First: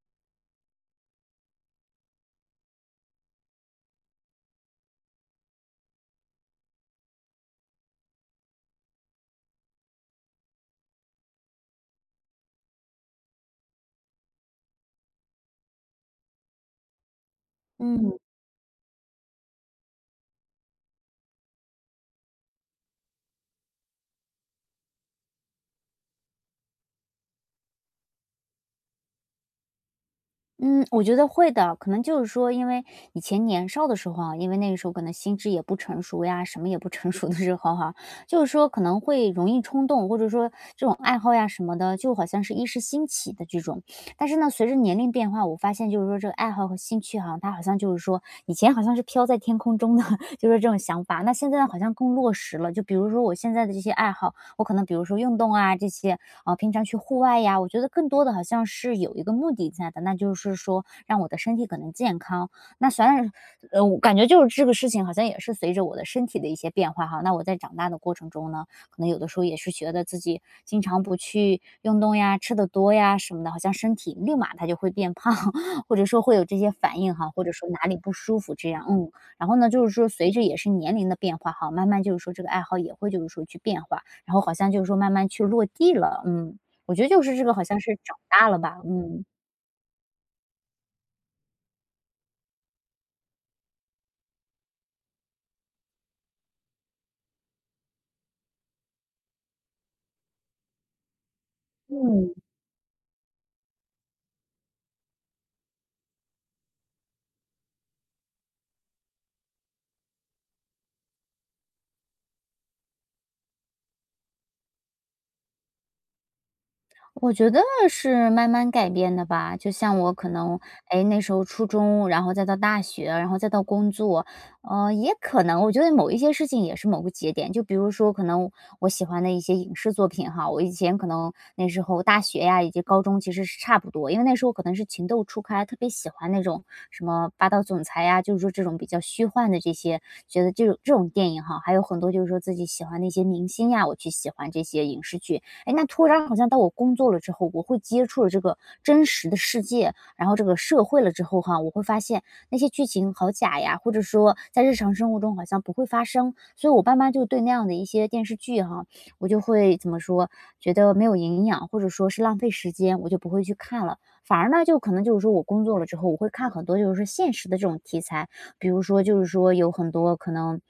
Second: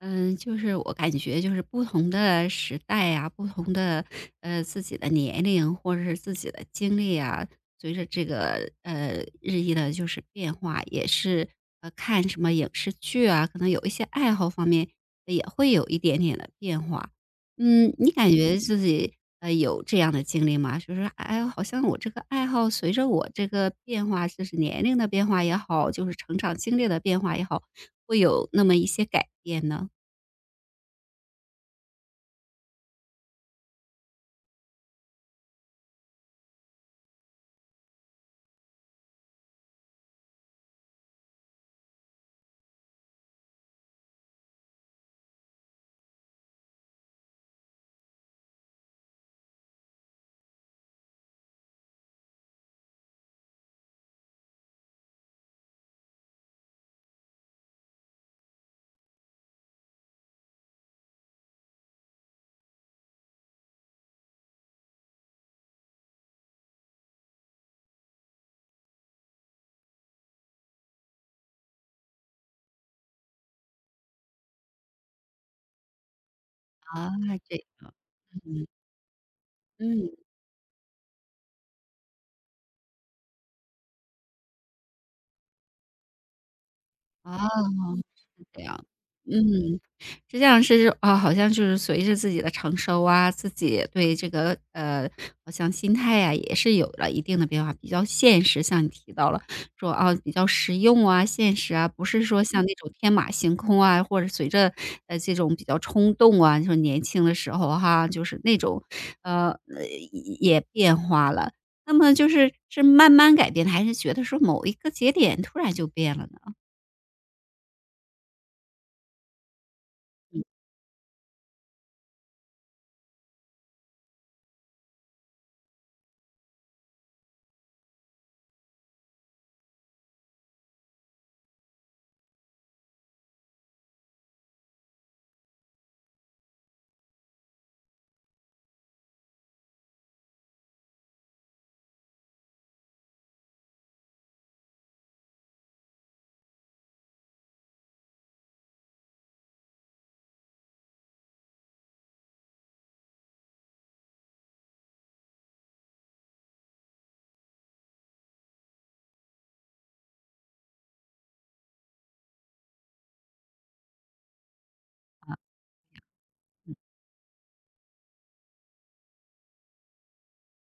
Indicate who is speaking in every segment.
Speaker 1: 嗯，就是我感觉就是不同的时代呀，不同的自己的年龄或者是自己的经历啊，随着这个日益的就是变化，也是看什么影视剧啊，可能有一些爱好方面也会有一点点的变化。嗯，你
Speaker 2: 嗯
Speaker 1: 感觉自己有这样的经历吗？就是哎，好像我这个爱好随着我这个变化，就是年龄的变化也好，就是成长经历的变化也好，会有那么一些改变呢？
Speaker 2: 嗯，我觉得会的。可能就是说，因为以前年少的时候啊，因为那个时候可能心智也不成熟呀，什么也不成 熟的时候哈、就是说可能会容易冲动，或者说这种爱好呀什么的，就好像是一时兴起的这种。但是呢，随着年龄变化，我发现就是说这个爱好和兴趣哈、它好像就是说以前好像是飘在天空中的，就是这种想法。那现在好像更落实了。就比如说我现在的这些爱好，我可能比如说运动啊这些，啊、平常去户外呀，我觉得更多的好像是有一个目的在的，那就是说让我的身体可能健康。那虽然，我感觉就是这个事情好像也是随着我的身体的一些变化哈。那我在长大的过程中呢，可能有的时候也是觉得自己经常不去运动呀、吃的多呀什么的，好像身体立马它就会变胖，或者说会有这些反
Speaker 1: 啊，
Speaker 2: 应哈，或者
Speaker 1: 这
Speaker 2: 说哪里不舒服
Speaker 1: 嗯，
Speaker 2: 这样，嗯。然后呢，就是说
Speaker 1: 嗯，
Speaker 2: 随着也是年龄的变化哈，慢慢就是说这个爱好也会就是说去变化。然后好像就是说慢慢去落地了，嗯，我觉得就是
Speaker 1: 哦，
Speaker 2: 这个好像是长大了
Speaker 1: 这
Speaker 2: 吧，
Speaker 1: 样，
Speaker 2: 嗯。
Speaker 1: 嗯。是这样，是啊，好像就是随着自己的成熟啊，自己对这个好像心态呀、也是有了一定的变化，比较现实。像你提到了说啊，比较实用啊、现实啊，不是
Speaker 2: 嗯。
Speaker 1: 说像嗯那种天马行空啊，或者随着这种比较冲动啊，就是年轻的时候哈，就是那种呃呃也变化了。那么就是是慢慢改变的，还是觉得说某一个节点突然就变了呢？
Speaker 2: 我觉得是慢慢改变的吧，就像我可能，哎，那时候初中，然后再到大学，然后再到工作，也可能我觉得某一些事情也是某个节点，就比如说可能我喜欢的一些影视作品哈，我以前可能那时候大学呀以及高中其实是差不多，因为那时候可能是情窦初开，特别喜欢那种什么霸道总裁呀，就是说这种比较虚幻的这些，觉得这种电影哈，还有很多就是说自己喜欢的一些明星呀，我去喜欢这些影视剧，哎，那突然好像到我工作了之后，我会接触了这个真实的世界，然后这个社会了之后哈，我会发现那些剧情好假呀，或者说在日常生活中好像不会发生，所以我爸妈就对那样的一些电视剧哈，我就会怎么说，觉得没有营养，或者说是浪费时间，我就不会去看了。反而呢，就可能就是说我工作了之后，我会看很多就是现实的这种题材，比如说就是说有很多可能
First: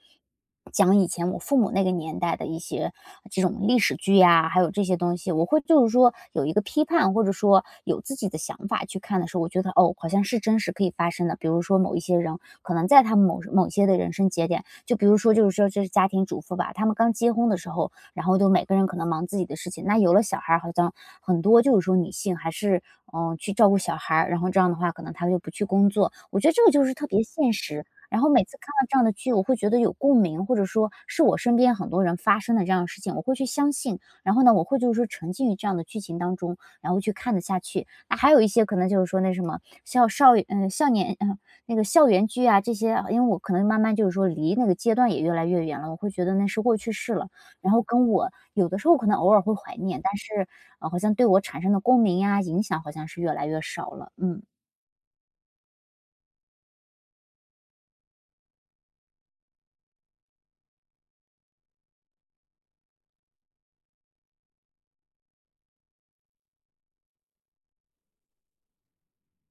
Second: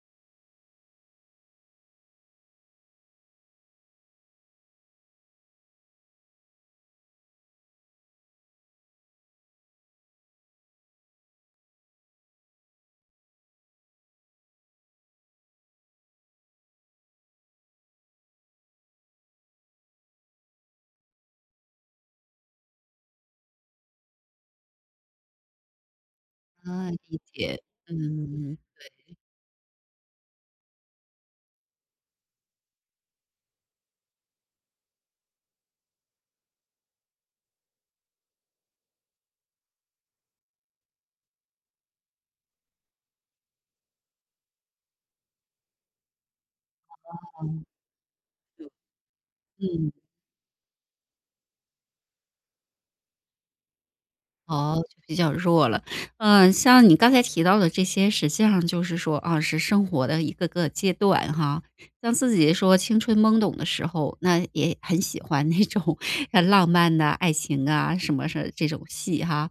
Speaker 2: 讲以前我父母那个年代的一些这种历史剧呀，还有这些东西，我会就是说有一个批判，或者说有自己的想法去看的时候，我觉得哦，好像是真实可以发生的。比如说某一些人，可能在他们某某些的人生节点，就比如说就是说这是家庭主妇吧，他们刚结婚的时候，然后就每个人可能忙自己的事情。那有了小孩儿，好像很多就是说女性还是去照顾小孩儿，然后这样的话，可能她就不去工作。我觉得这个就
Speaker 1: 啊，
Speaker 2: 是特
Speaker 1: 理
Speaker 2: 别现
Speaker 1: 解，
Speaker 2: 实。然后每次
Speaker 1: 嗯
Speaker 2: 看到这样的剧，我会觉得有共鸣，或者说是我身边很多人发生的这样的事情，我会去相信。然后呢，我会就是说沉浸于这样的剧情当中，然后去看得下去。那还有一些可能就是说那什么校少嗯、呃、少年那个校园剧啊这些啊，因为我可能慢慢就是说离那个阶段也越来越远了，我会觉得那是过去式了。然后跟我有的时候可能偶尔会怀
Speaker 1: 嗯。
Speaker 2: 念，但是，好像对我产生的共鸣呀、影响好像是越来越少了，嗯。
Speaker 1: 哦，就比较弱了。嗯，像你刚才提到的这些，实际上就是说啊，是生活的一个个阶段哈。像自己说青春懵懂的时候，那也很喜欢那种 浪漫的爱情啊，什么是这种戏哈。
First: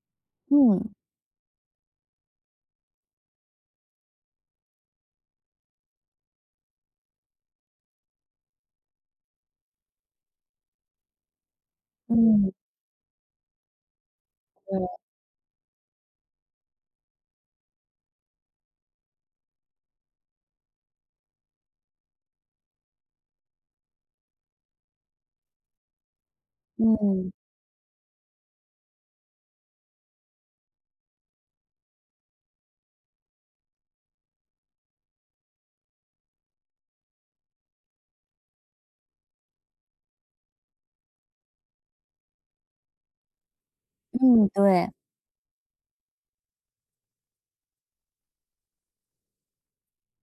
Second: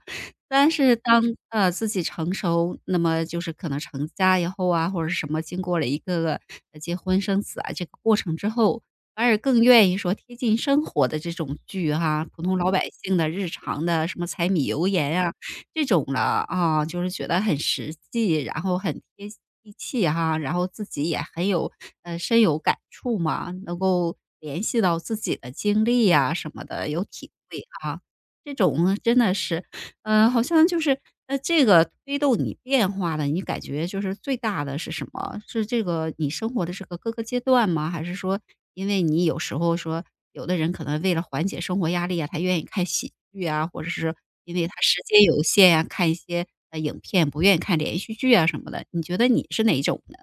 Speaker 1: 但
Speaker 2: 嗯，
Speaker 1: 是当自己成熟，那么就是可能成家以后啊，或者是什么，经过了一个个结婚生子啊这个过程之后，反而更愿意说贴近生活的这种剧哈，普
Speaker 2: 嗯，
Speaker 1: 通老嗯百姓的日常的什么柴米
Speaker 2: 对，
Speaker 1: 油盐呀，这种了，啊，就是觉得很实际，然后很贴地气哈，然后自己也很有深有感触嘛，能够联系到自己的经历呀什么的，有
Speaker 2: 嗯。
Speaker 1: 体会啊，这种真的是嗯，好像就是，这个推动你变化的，你感觉就是最大的是什么？是这个你生活的这个各个阶段吗？还是说，因为你有时候说，有的人可能为了缓解生活压力啊，他愿意看喜剧啊，或者是
Speaker 2: 嗯，
Speaker 1: 因为他
Speaker 2: 对。
Speaker 1: 时间有限呀、看一些影片，不愿意看连续剧啊什么的。你觉得你是哪一种呢？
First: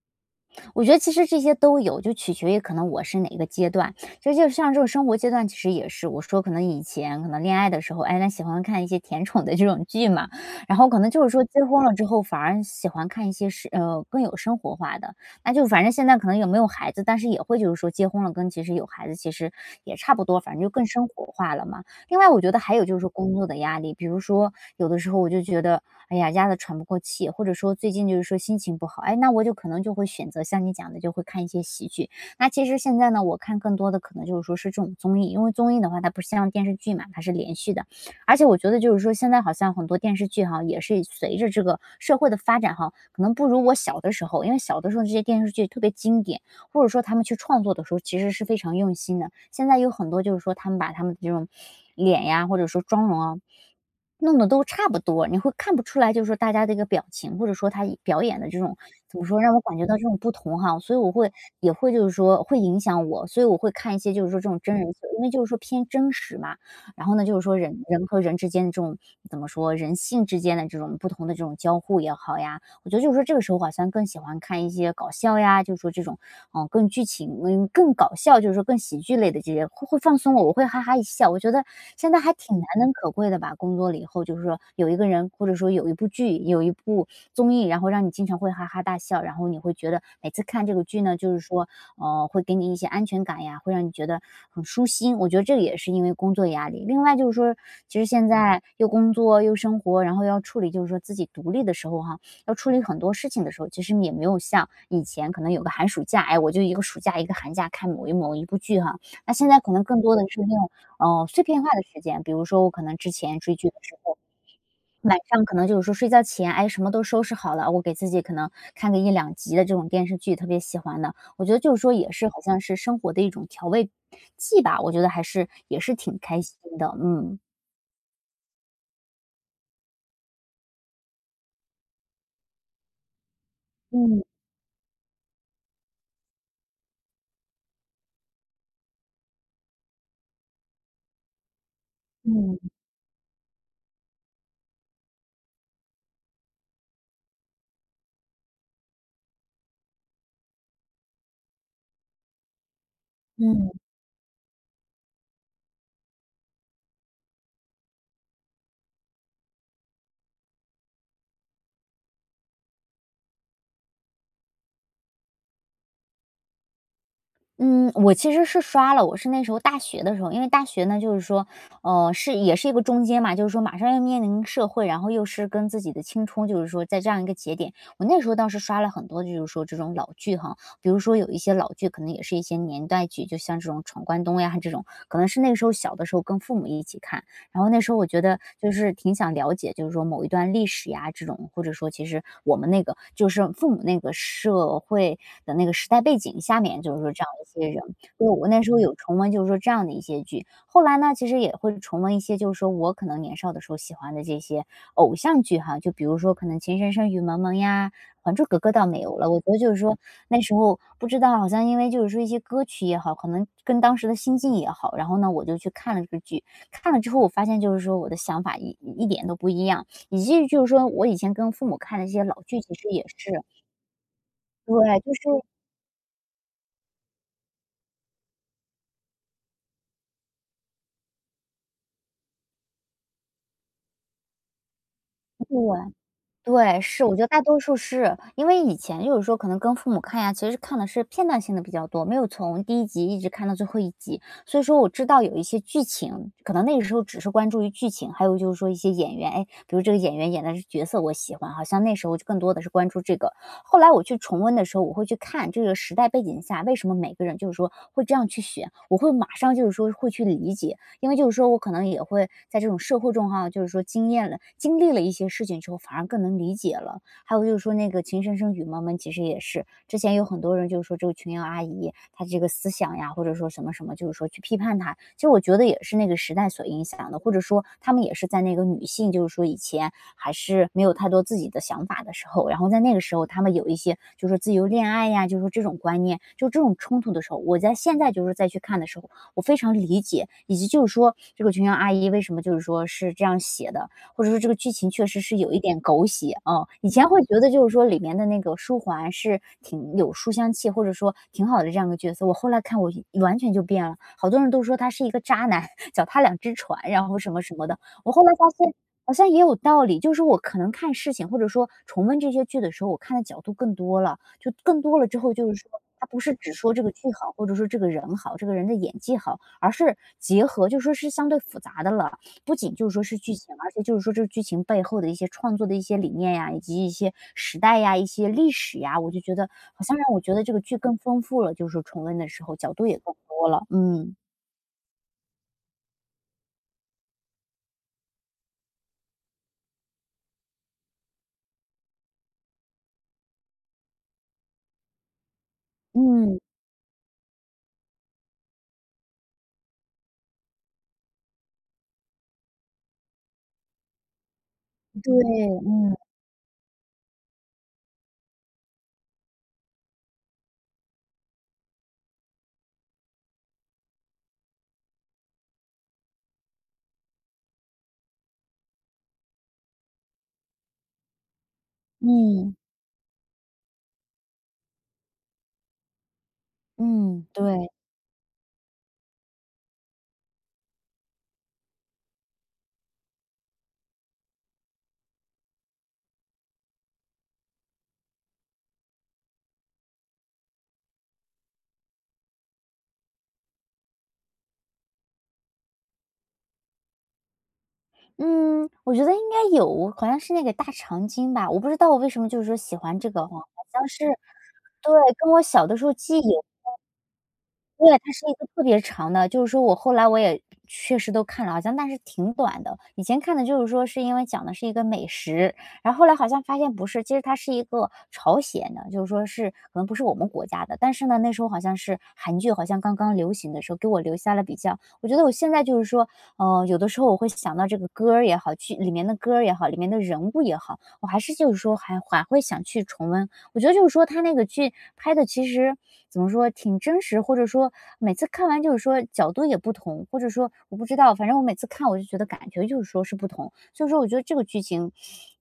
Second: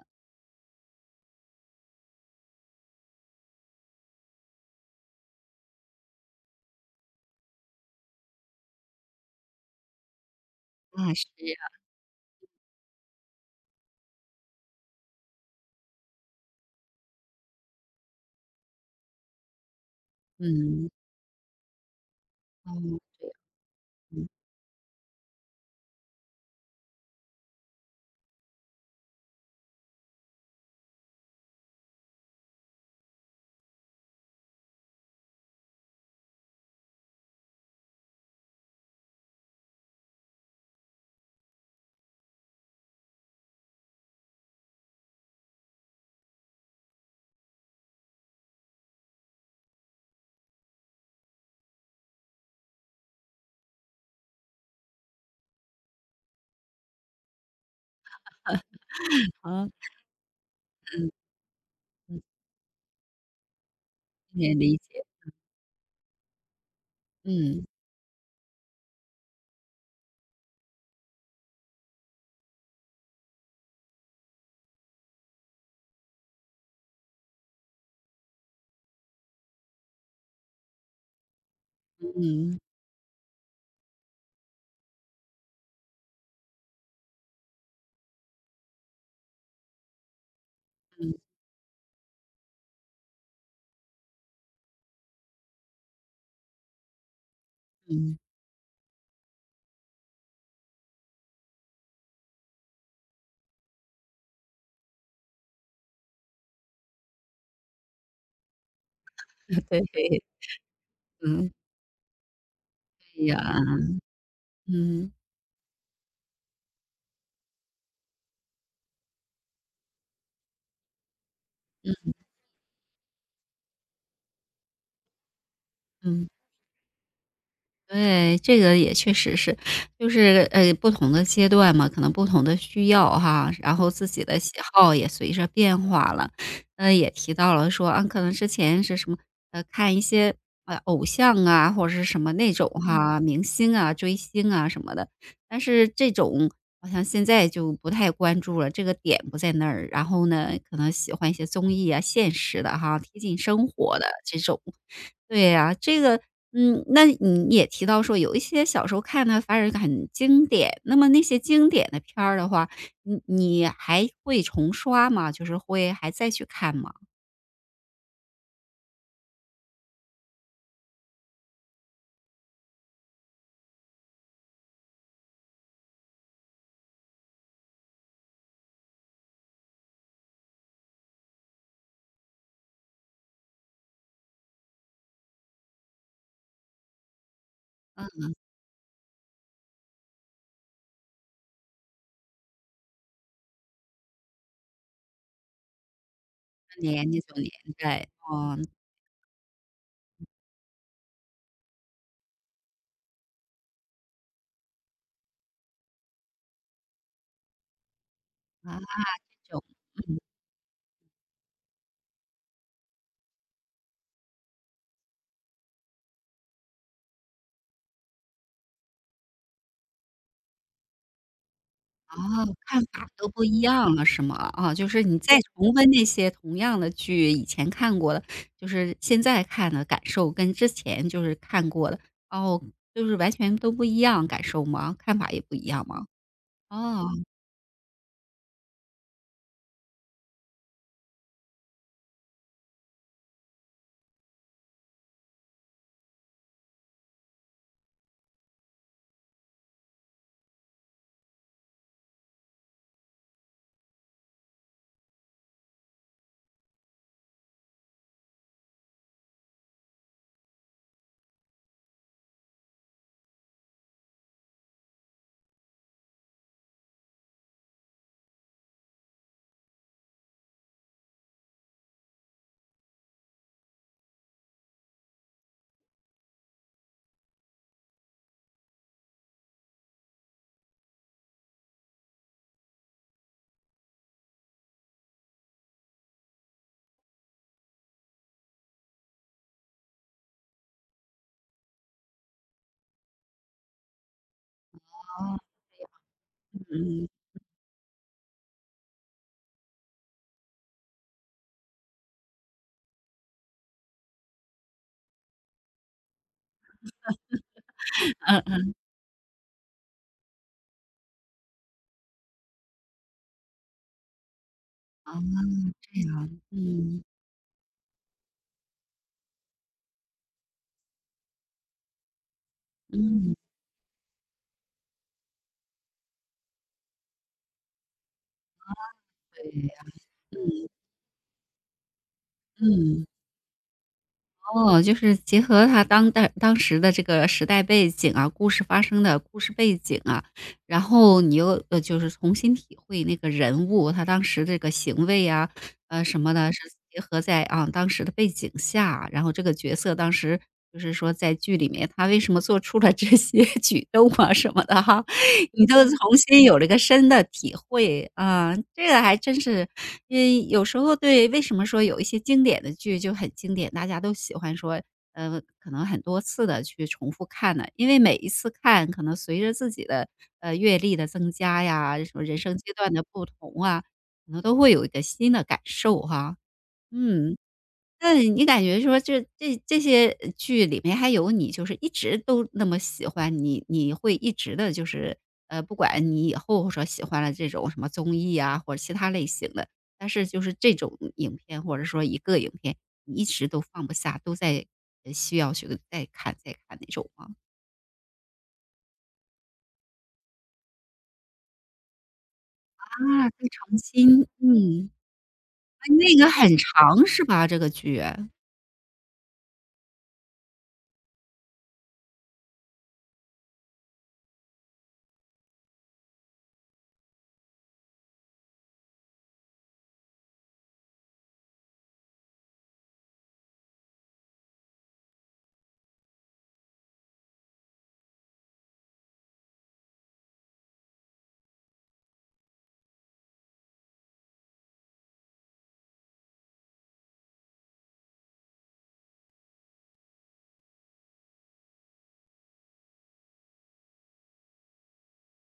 Speaker 2: 我觉得其实这些都有，就取决于可能我是哪一个阶段。其实就像这种生活阶段，其实也是我说可能以前可能恋爱的时候，哎，那喜欢看一些甜宠的这种剧嘛，然后可能
Speaker 1: 啊，
Speaker 2: 就是
Speaker 1: 是
Speaker 2: 说
Speaker 1: 呀，
Speaker 2: 结婚了之后，反而喜欢看一些是更有生活化的。那就反正现在可能也没有孩子，但是也会就是说结婚了跟其实有孩子其实也差不多，反正就更
Speaker 1: 嗯，
Speaker 2: 生活化了嘛。另外我觉得还有就
Speaker 1: 哦，
Speaker 2: 是工作的压力，比如说有的时候我就觉得，哎呀，压得喘不过气，或者说最近就是说心情不好，哎，那我就可能就会选择像你讲的，就会看一些喜剧。那其实现在呢，我看更多的可能就是说是这种综艺，因为综艺的话，它不像电视剧嘛，它是连续的，而且我觉得就是说现在好像很多电视剧哈，也是随着这个社会的发展哈，可能不如我小的时候，因为小的时候这些电视剧特别经典，或者说他们去创作的时候其实是非常用心的。现在有很多就是说他们把他们的这种脸呀，或者说妆容啊，弄得都差不多，你会看不出来，就是说大家的一个表情，或者说他一表演的这种怎么说，让我
Speaker 1: 好，
Speaker 2: 感觉到这种不同哈。所以我会也会就是说会影响我，所以我会看一些就是说这
Speaker 1: 也
Speaker 2: 种真
Speaker 1: 理
Speaker 2: 人秀，
Speaker 1: 解。
Speaker 2: 因为就是说偏真实嘛。然后呢，就是说
Speaker 1: 嗯
Speaker 2: 人人和人之间的这种怎么说，人性之间的这种不同的这种交互也好呀，我觉得就是说这个时候好像更喜欢看一些搞笑呀，就是说这种，嗯，更剧情，嗯，更搞笑，就是说更喜剧类的这些，会放松我，我会哈哈一笑。我觉得现在还挺
Speaker 1: 嗯
Speaker 2: 难能可贵的吧，工作了以后，就是说有一个人，或者说有一部剧，有一部综艺，然后让你经常会哈哈大笑，然后你会觉得每次看这个剧
Speaker 1: 嗯
Speaker 2: 呢，就是说，会给你一些安全感呀，会让你觉得很舒心。我觉得这个也是因为工作压力。另外就是说，其实
Speaker 1: 嗯，
Speaker 2: 现在又工作又生活，然后要处理就是说自己独立的时候哈，要处理很多事情的时候，其实也没有像以前可能有个寒暑假，哎，我就一个暑假一个寒假看某一部剧哈。那现在 可能更多
Speaker 1: 对，
Speaker 2: 的是那种，碎
Speaker 1: 嗯，
Speaker 2: 片化的时间，比如说我可能之
Speaker 1: 对
Speaker 2: 前
Speaker 1: 呀，
Speaker 2: 追剧的时候，
Speaker 1: 嗯
Speaker 2: 晚上可能就是说睡觉前，哎，什么都收拾好了，我给自己可能看个一两集的这种电视剧，特别喜欢的。我觉得就是说
Speaker 1: 嗯
Speaker 2: 也是好像是生活的一种调味剂吧，我觉得还是也是挺
Speaker 1: 嗯。
Speaker 2: 开心的，嗯。
Speaker 1: 对，这个也确实是，就是不同的阶段嘛，可能不同的需要哈，然后自
Speaker 2: 嗯，
Speaker 1: 己的喜好也随着变化了。也提到了说啊，可能之前是什么看一些偶像啊，或者是什么那
Speaker 2: 嗯，
Speaker 1: 种嗯哈明星啊、追星啊什么的，但是这种好像现在就不太关注了，这个点不在那儿。然后呢，可能喜欢一些综艺啊、现实的哈、贴近生
Speaker 2: 嗯。
Speaker 1: 活的这种。对呀，这个嗯，那你也提到说有一些小时候看的反而很经典，那么那些经典的片儿的话，你还会重刷吗？就是会还再去看吗？
Speaker 2: 嗯，我其实是刷了，我是那时候大学的时候，因为大学呢，就是说，是也是一个中间嘛，就是说马上要面临社会，然后又是跟自己的青春，就是说在这样一个节点，我那时候倒是刷了很多，就是说这种老剧哈，比如说有一些老剧，可能也是一些年代剧，就像这种《闯关东》呀这种，可能是那个时候小的时候跟父母一起看，然后那时候我
Speaker 1: 嗯，
Speaker 2: 觉得就是挺想了解，就是说某一段历史呀这种，或者说其实我们那个就是父母那个社会的那个时代背景下
Speaker 1: 八
Speaker 2: 面，就是
Speaker 1: 年
Speaker 2: 说
Speaker 1: 那
Speaker 2: 这样
Speaker 1: 种年
Speaker 2: 一些人，
Speaker 1: 代，
Speaker 2: 对，我
Speaker 1: 哦，
Speaker 2: 那时候有重温，就是说这样的一些剧。后来呢，其实也会重温一些，就是说我可能年少的时候喜欢的这些偶像剧哈，就比如说可能《情深深雨蒙蒙》呀，《还珠格格》
Speaker 1: 那
Speaker 2: 倒没有了。我觉得
Speaker 1: 就
Speaker 2: 就是说
Speaker 1: 嗯，
Speaker 2: 那时候不知道，好像因为就是说一些歌曲也好，可能跟当时的心境也好，然后呢，我就去看了这个剧，看了之后，我发现就是说我的想法一点都不一样，以及就是说我以前跟父母看的一
Speaker 1: 哦，
Speaker 2: 些老剧，其
Speaker 1: 看
Speaker 2: 实也
Speaker 1: 法都
Speaker 2: 是
Speaker 1: 不一样了是吗？啊，
Speaker 2: 对，
Speaker 1: 就是你
Speaker 2: 就
Speaker 1: 再
Speaker 2: 是
Speaker 1: 重温那些同样的剧，以前看过的，就是现在看的感受跟之前就是看过的，哦，就是完全都不一样感受吗？看法也不
Speaker 2: 对。
Speaker 1: 一样吗？
Speaker 2: 对，是，
Speaker 1: 哦，
Speaker 2: 我觉得大多数是。因为以前就是说可能跟父母看呀，其实看的是片段性的比较多，没有从第一集一直看到最后一集。所以说我知道有一些剧情，可能那个时候只是关注于剧情，还有就是说一些演员，哎，比如这个演员演的是角色我喜欢，好像那时候就更多的是关注这个。后来我去重温的时候，我会去看这个时代背景下，为什么每个人就是说会这样去选，我会马上就是说会去理解。因为就是说我可能也会在这种社会中哈，就是说经验了经历了一些事情之后，反而更能理解了。还有就是说那个《情深深雨蒙蒙》，其实也是之前有很多人就是说这个琼瑶阿姨她这个思想呀，或者说什么什么，就是说去批判她，其实我觉得也是那个时代所影响的，或者说他们也是在那个女性就是说以前还是没有太多自己的想法的时候，然后在那个时候他们有一些就是说自由恋爱呀，就是说这种观念，就这种冲突的时候，我在现在就是再去看的时候，我非常理解，以及就是说这个琼瑶阿姨为什么就是说是这样写的，或者说这个剧情确实是
Speaker 1: 哦，
Speaker 2: 有一点狗血啊。以前
Speaker 1: 嗯，
Speaker 2: 会觉得就是说里面的那个书桓是挺有书香气，或者说挺好的这样一个角色，我后来看我完全就变了，好多人都说他是一个渣男，脚踏两只船，然后什么什么的。我后来发现好像也有道理，就是我可能看事情或者说重温这些剧的时候，我看的角度更多了，就更多了
Speaker 1: 嗯
Speaker 2: 之后
Speaker 1: 嗯
Speaker 2: 就是
Speaker 1: 嗯，
Speaker 2: 说，
Speaker 1: 哦，这
Speaker 2: 他不
Speaker 1: 样，
Speaker 2: 是只说这个剧
Speaker 1: 嗯，
Speaker 2: 好，或者说这个人好，这个人的演技好，而是结合就说是相对复杂的了。不仅就是说是剧
Speaker 1: 嗯，
Speaker 2: 情，而且就是说这个剧情背后的一些创作的一些理念呀，以及一些时代呀、一些历史呀，我就觉
Speaker 1: 对
Speaker 2: 得
Speaker 1: 呀
Speaker 2: 好像让我觉得这个
Speaker 1: 嗯，
Speaker 2: 剧更丰富了，就是说重温的时候角度也
Speaker 1: 嗯，
Speaker 2: 更多了。嗯
Speaker 1: 哦，就是结合他当代当时的这个时代背景啊，故事发生的故事背景啊，然后你又，就是重新体会那个人物，他当时这个行为啊，什么
Speaker 2: 嗯，
Speaker 1: 的，是结合在，啊，当时的背景下，然后这个角色当时就是说在剧里面，他为什么做出了这些 举动啊什么的哈。
Speaker 2: 对，
Speaker 1: 你就
Speaker 2: 嗯
Speaker 1: 重新有了一个深的体会，啊，这个还真是，嗯，有时候对为什么说有一些经典的剧就很经典，大家都喜欢说，可能很多次的去重复看呢，因为每一次看可能随着自己的，阅历的增加呀，什么人
Speaker 2: 嗯
Speaker 1: 生阶段的不同啊，可能都会有一个新的感受哈，
Speaker 2: 嗯，
Speaker 1: 嗯。
Speaker 2: 对。
Speaker 1: 那你感觉说这些剧里面还有你，就是一直都那么喜欢你，你会一直的，就是不管你以后说喜欢了这种什么综艺啊，或者其他类型的，但是就是这种影片或者说一个影片，你一直都放不下，都在需要去再看再看那种吗？
Speaker 2: 嗯，我觉得应该有，好像是那个大长今吧，我不知道我为什么就是说喜欢这个哦，
Speaker 1: 啊，
Speaker 2: 好
Speaker 1: 对，长
Speaker 2: 像是
Speaker 1: 新，嗯，
Speaker 2: 对，跟我小的时
Speaker 1: 哎
Speaker 2: 候
Speaker 1: 那
Speaker 2: 记忆
Speaker 1: 个
Speaker 2: 有
Speaker 1: 很长是吧？这个
Speaker 2: 对，
Speaker 1: 剧，
Speaker 2: 它是
Speaker 1: 嗯，
Speaker 2: 一个特别长的，就是说我后来我也确实都看了，好像但是挺短的。以前看的就是说是因为讲的是一个美食，然后后来好像发现不是，其实它是一个朝鲜的，就是说是可能不是我们国家的，但是呢，那时候好像是韩剧好像刚刚流行的时候，给我留下了比较我觉得我现在就是说，有的时候我会想到这个歌儿也好，剧里面的歌儿也好，里面的人物也好，我还是就是说还会想去重温我觉得就是说他那个剧拍的其实怎么说，挺真实，或者说每次看完就是说角度也不同，或者说我不知道，反正我每次看我就觉得感觉就是说是不同。所以说我觉得这个剧情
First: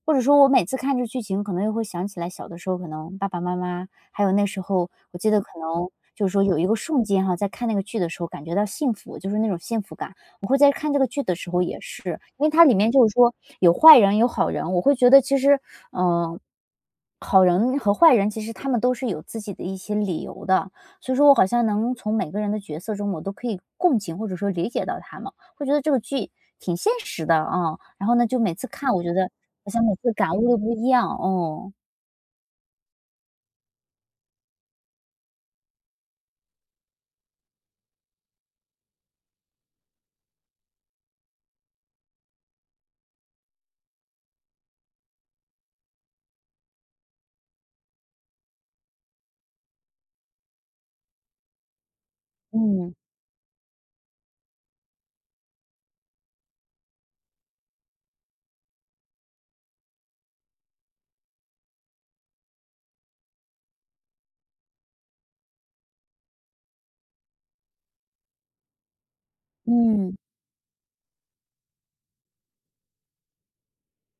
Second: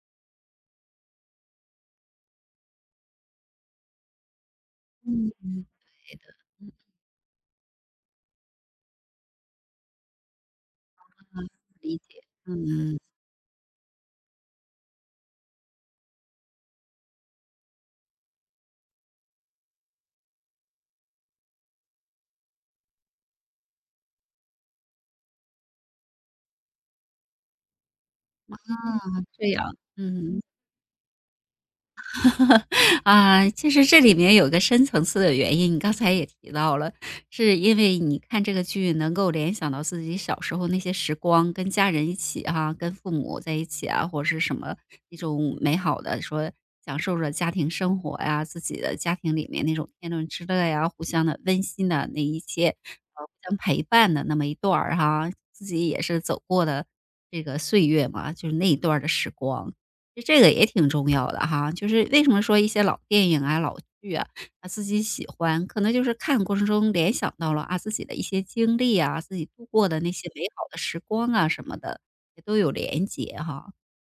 Speaker 2: 或者说我每次看这剧情，可能又会想起来小的时候，可能爸爸妈妈，还有那时候我记得可能
Speaker 1: 对的，
Speaker 2: 就是说有一
Speaker 1: 嗯，
Speaker 2: 个瞬间哈，在看那个剧的时候感觉到幸福，就是那种幸福感。我会在看这个剧的
Speaker 1: 啊
Speaker 2: 时候也
Speaker 1: 理
Speaker 2: 是，
Speaker 1: 解，
Speaker 2: 因为它里面
Speaker 1: 嗯，
Speaker 2: 就是说有坏人有好人，我会觉得其实，嗯，好人和坏人其实他们都是有自己的一些理由的，所以说我好像能从每个人的角色中，我都可以共情或者说理解到他们，会觉得这个剧挺现实的啊。嗯然后呢，就每次看我觉得
Speaker 1: 这
Speaker 2: 好
Speaker 1: 样，
Speaker 2: 像每次感
Speaker 1: 嗯。
Speaker 2: 悟都不一样，哦，
Speaker 1: 啊，其实这里面有个深层次的原因，你刚才也提到了，是因为你看这个剧能够联想到自己小时候那些时光，跟家人一起哈，跟父母在一起啊，或者是什么一种美好的说享受着家庭生活呀，自己的家庭里面那种天伦之乐呀，互相的温馨的那一切，
Speaker 2: 嗯，
Speaker 1: 互相陪伴的那么一段儿哈，自己也是走过的这个岁月嘛，就是那一段儿的时光。这个也挺重要的哈，就是为什么说一些老电影啊、老剧啊，啊自己喜欢，可能就是看的过程中联想到了啊自己的一些经历啊，自己度过的那
Speaker 2: 嗯。
Speaker 1: 些美好的时光啊什么的，也都有连结哈。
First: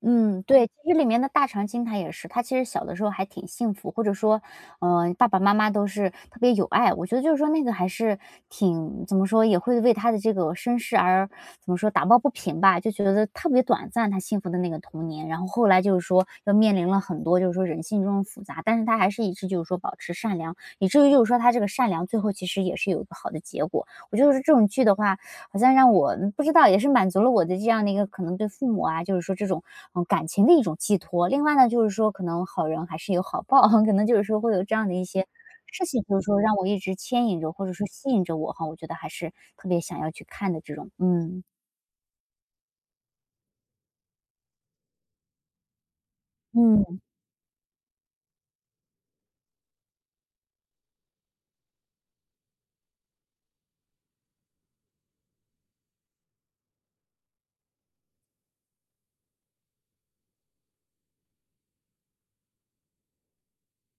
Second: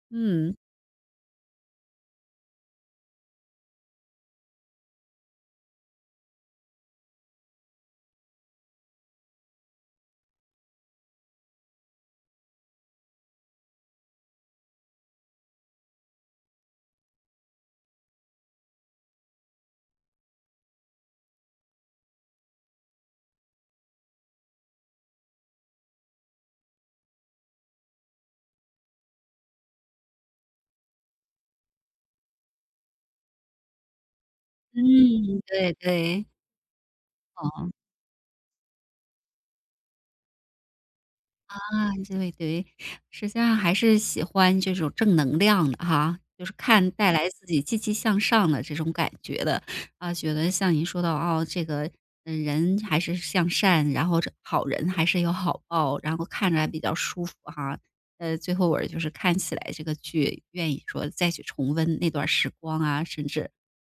Speaker 2: 嗯，
Speaker 1: 嗯
Speaker 2: 对，其实里面的大长今他也是，他其实小的时候还挺幸福，或者说，嗯，爸爸妈妈都是特别有爱。我觉得就是说那个还是挺怎么说，也会为他的这个身世而怎么说打抱不平吧，就觉得特别短暂，他幸福的那个童年。然后后来就是说又面临了很多就是说人性中的复杂，但是他还是一直就是说保持善良，以至于就是说他这个善良最后其实也是有一个好的结果。我觉得这种剧的话，好像让我嗯不知道，也是满足了我的这样的一个可能对父母啊，就是说这种嗯感情的一种寄托。另外呢，就是说可能好人还是有好报，可能就是说会有这
Speaker 1: 嗯，
Speaker 2: 样的一些
Speaker 1: 对
Speaker 2: 事情，就是
Speaker 1: 对，
Speaker 2: 说让我一直牵引着或
Speaker 1: 哦。
Speaker 2: 者说吸引着我哈，我觉得还是特别想要去看的这种。嗯
Speaker 1: 啊，这位对，实际上还是喜欢这种正能量的哈，就是看
Speaker 2: 嗯
Speaker 1: 带来自己积极向上的这种感觉的，啊，觉得像您说到哦，这个嗯，人还是向善，然后这好人还是有好报，然后看着还比较舒服哈。最后我就是看起来这个剧，愿意说再去重温那段时光啊，甚至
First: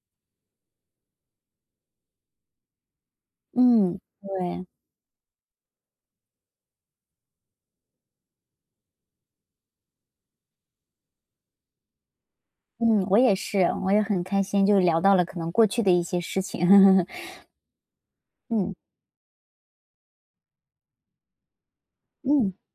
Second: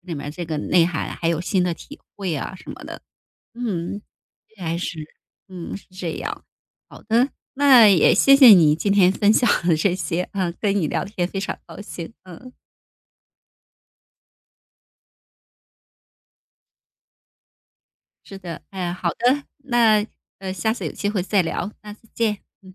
Speaker 1: 里面这个内涵还有新的体会啊什么的，
Speaker 2: 嗯，
Speaker 1: 嗯。应
Speaker 2: 对，
Speaker 1: 该是，嗯，是这样。好的，那也谢谢你今天分享的这些，嗯，跟你聊天非常高兴，嗯，
Speaker 2: 嗯，我也是，我也很开心，就聊到了可能过去的一些事情。
Speaker 1: 是的，
Speaker 2: 嗯
Speaker 1: 哎，好的，那下次有机会再聊，那再见。
Speaker 2: 嗯。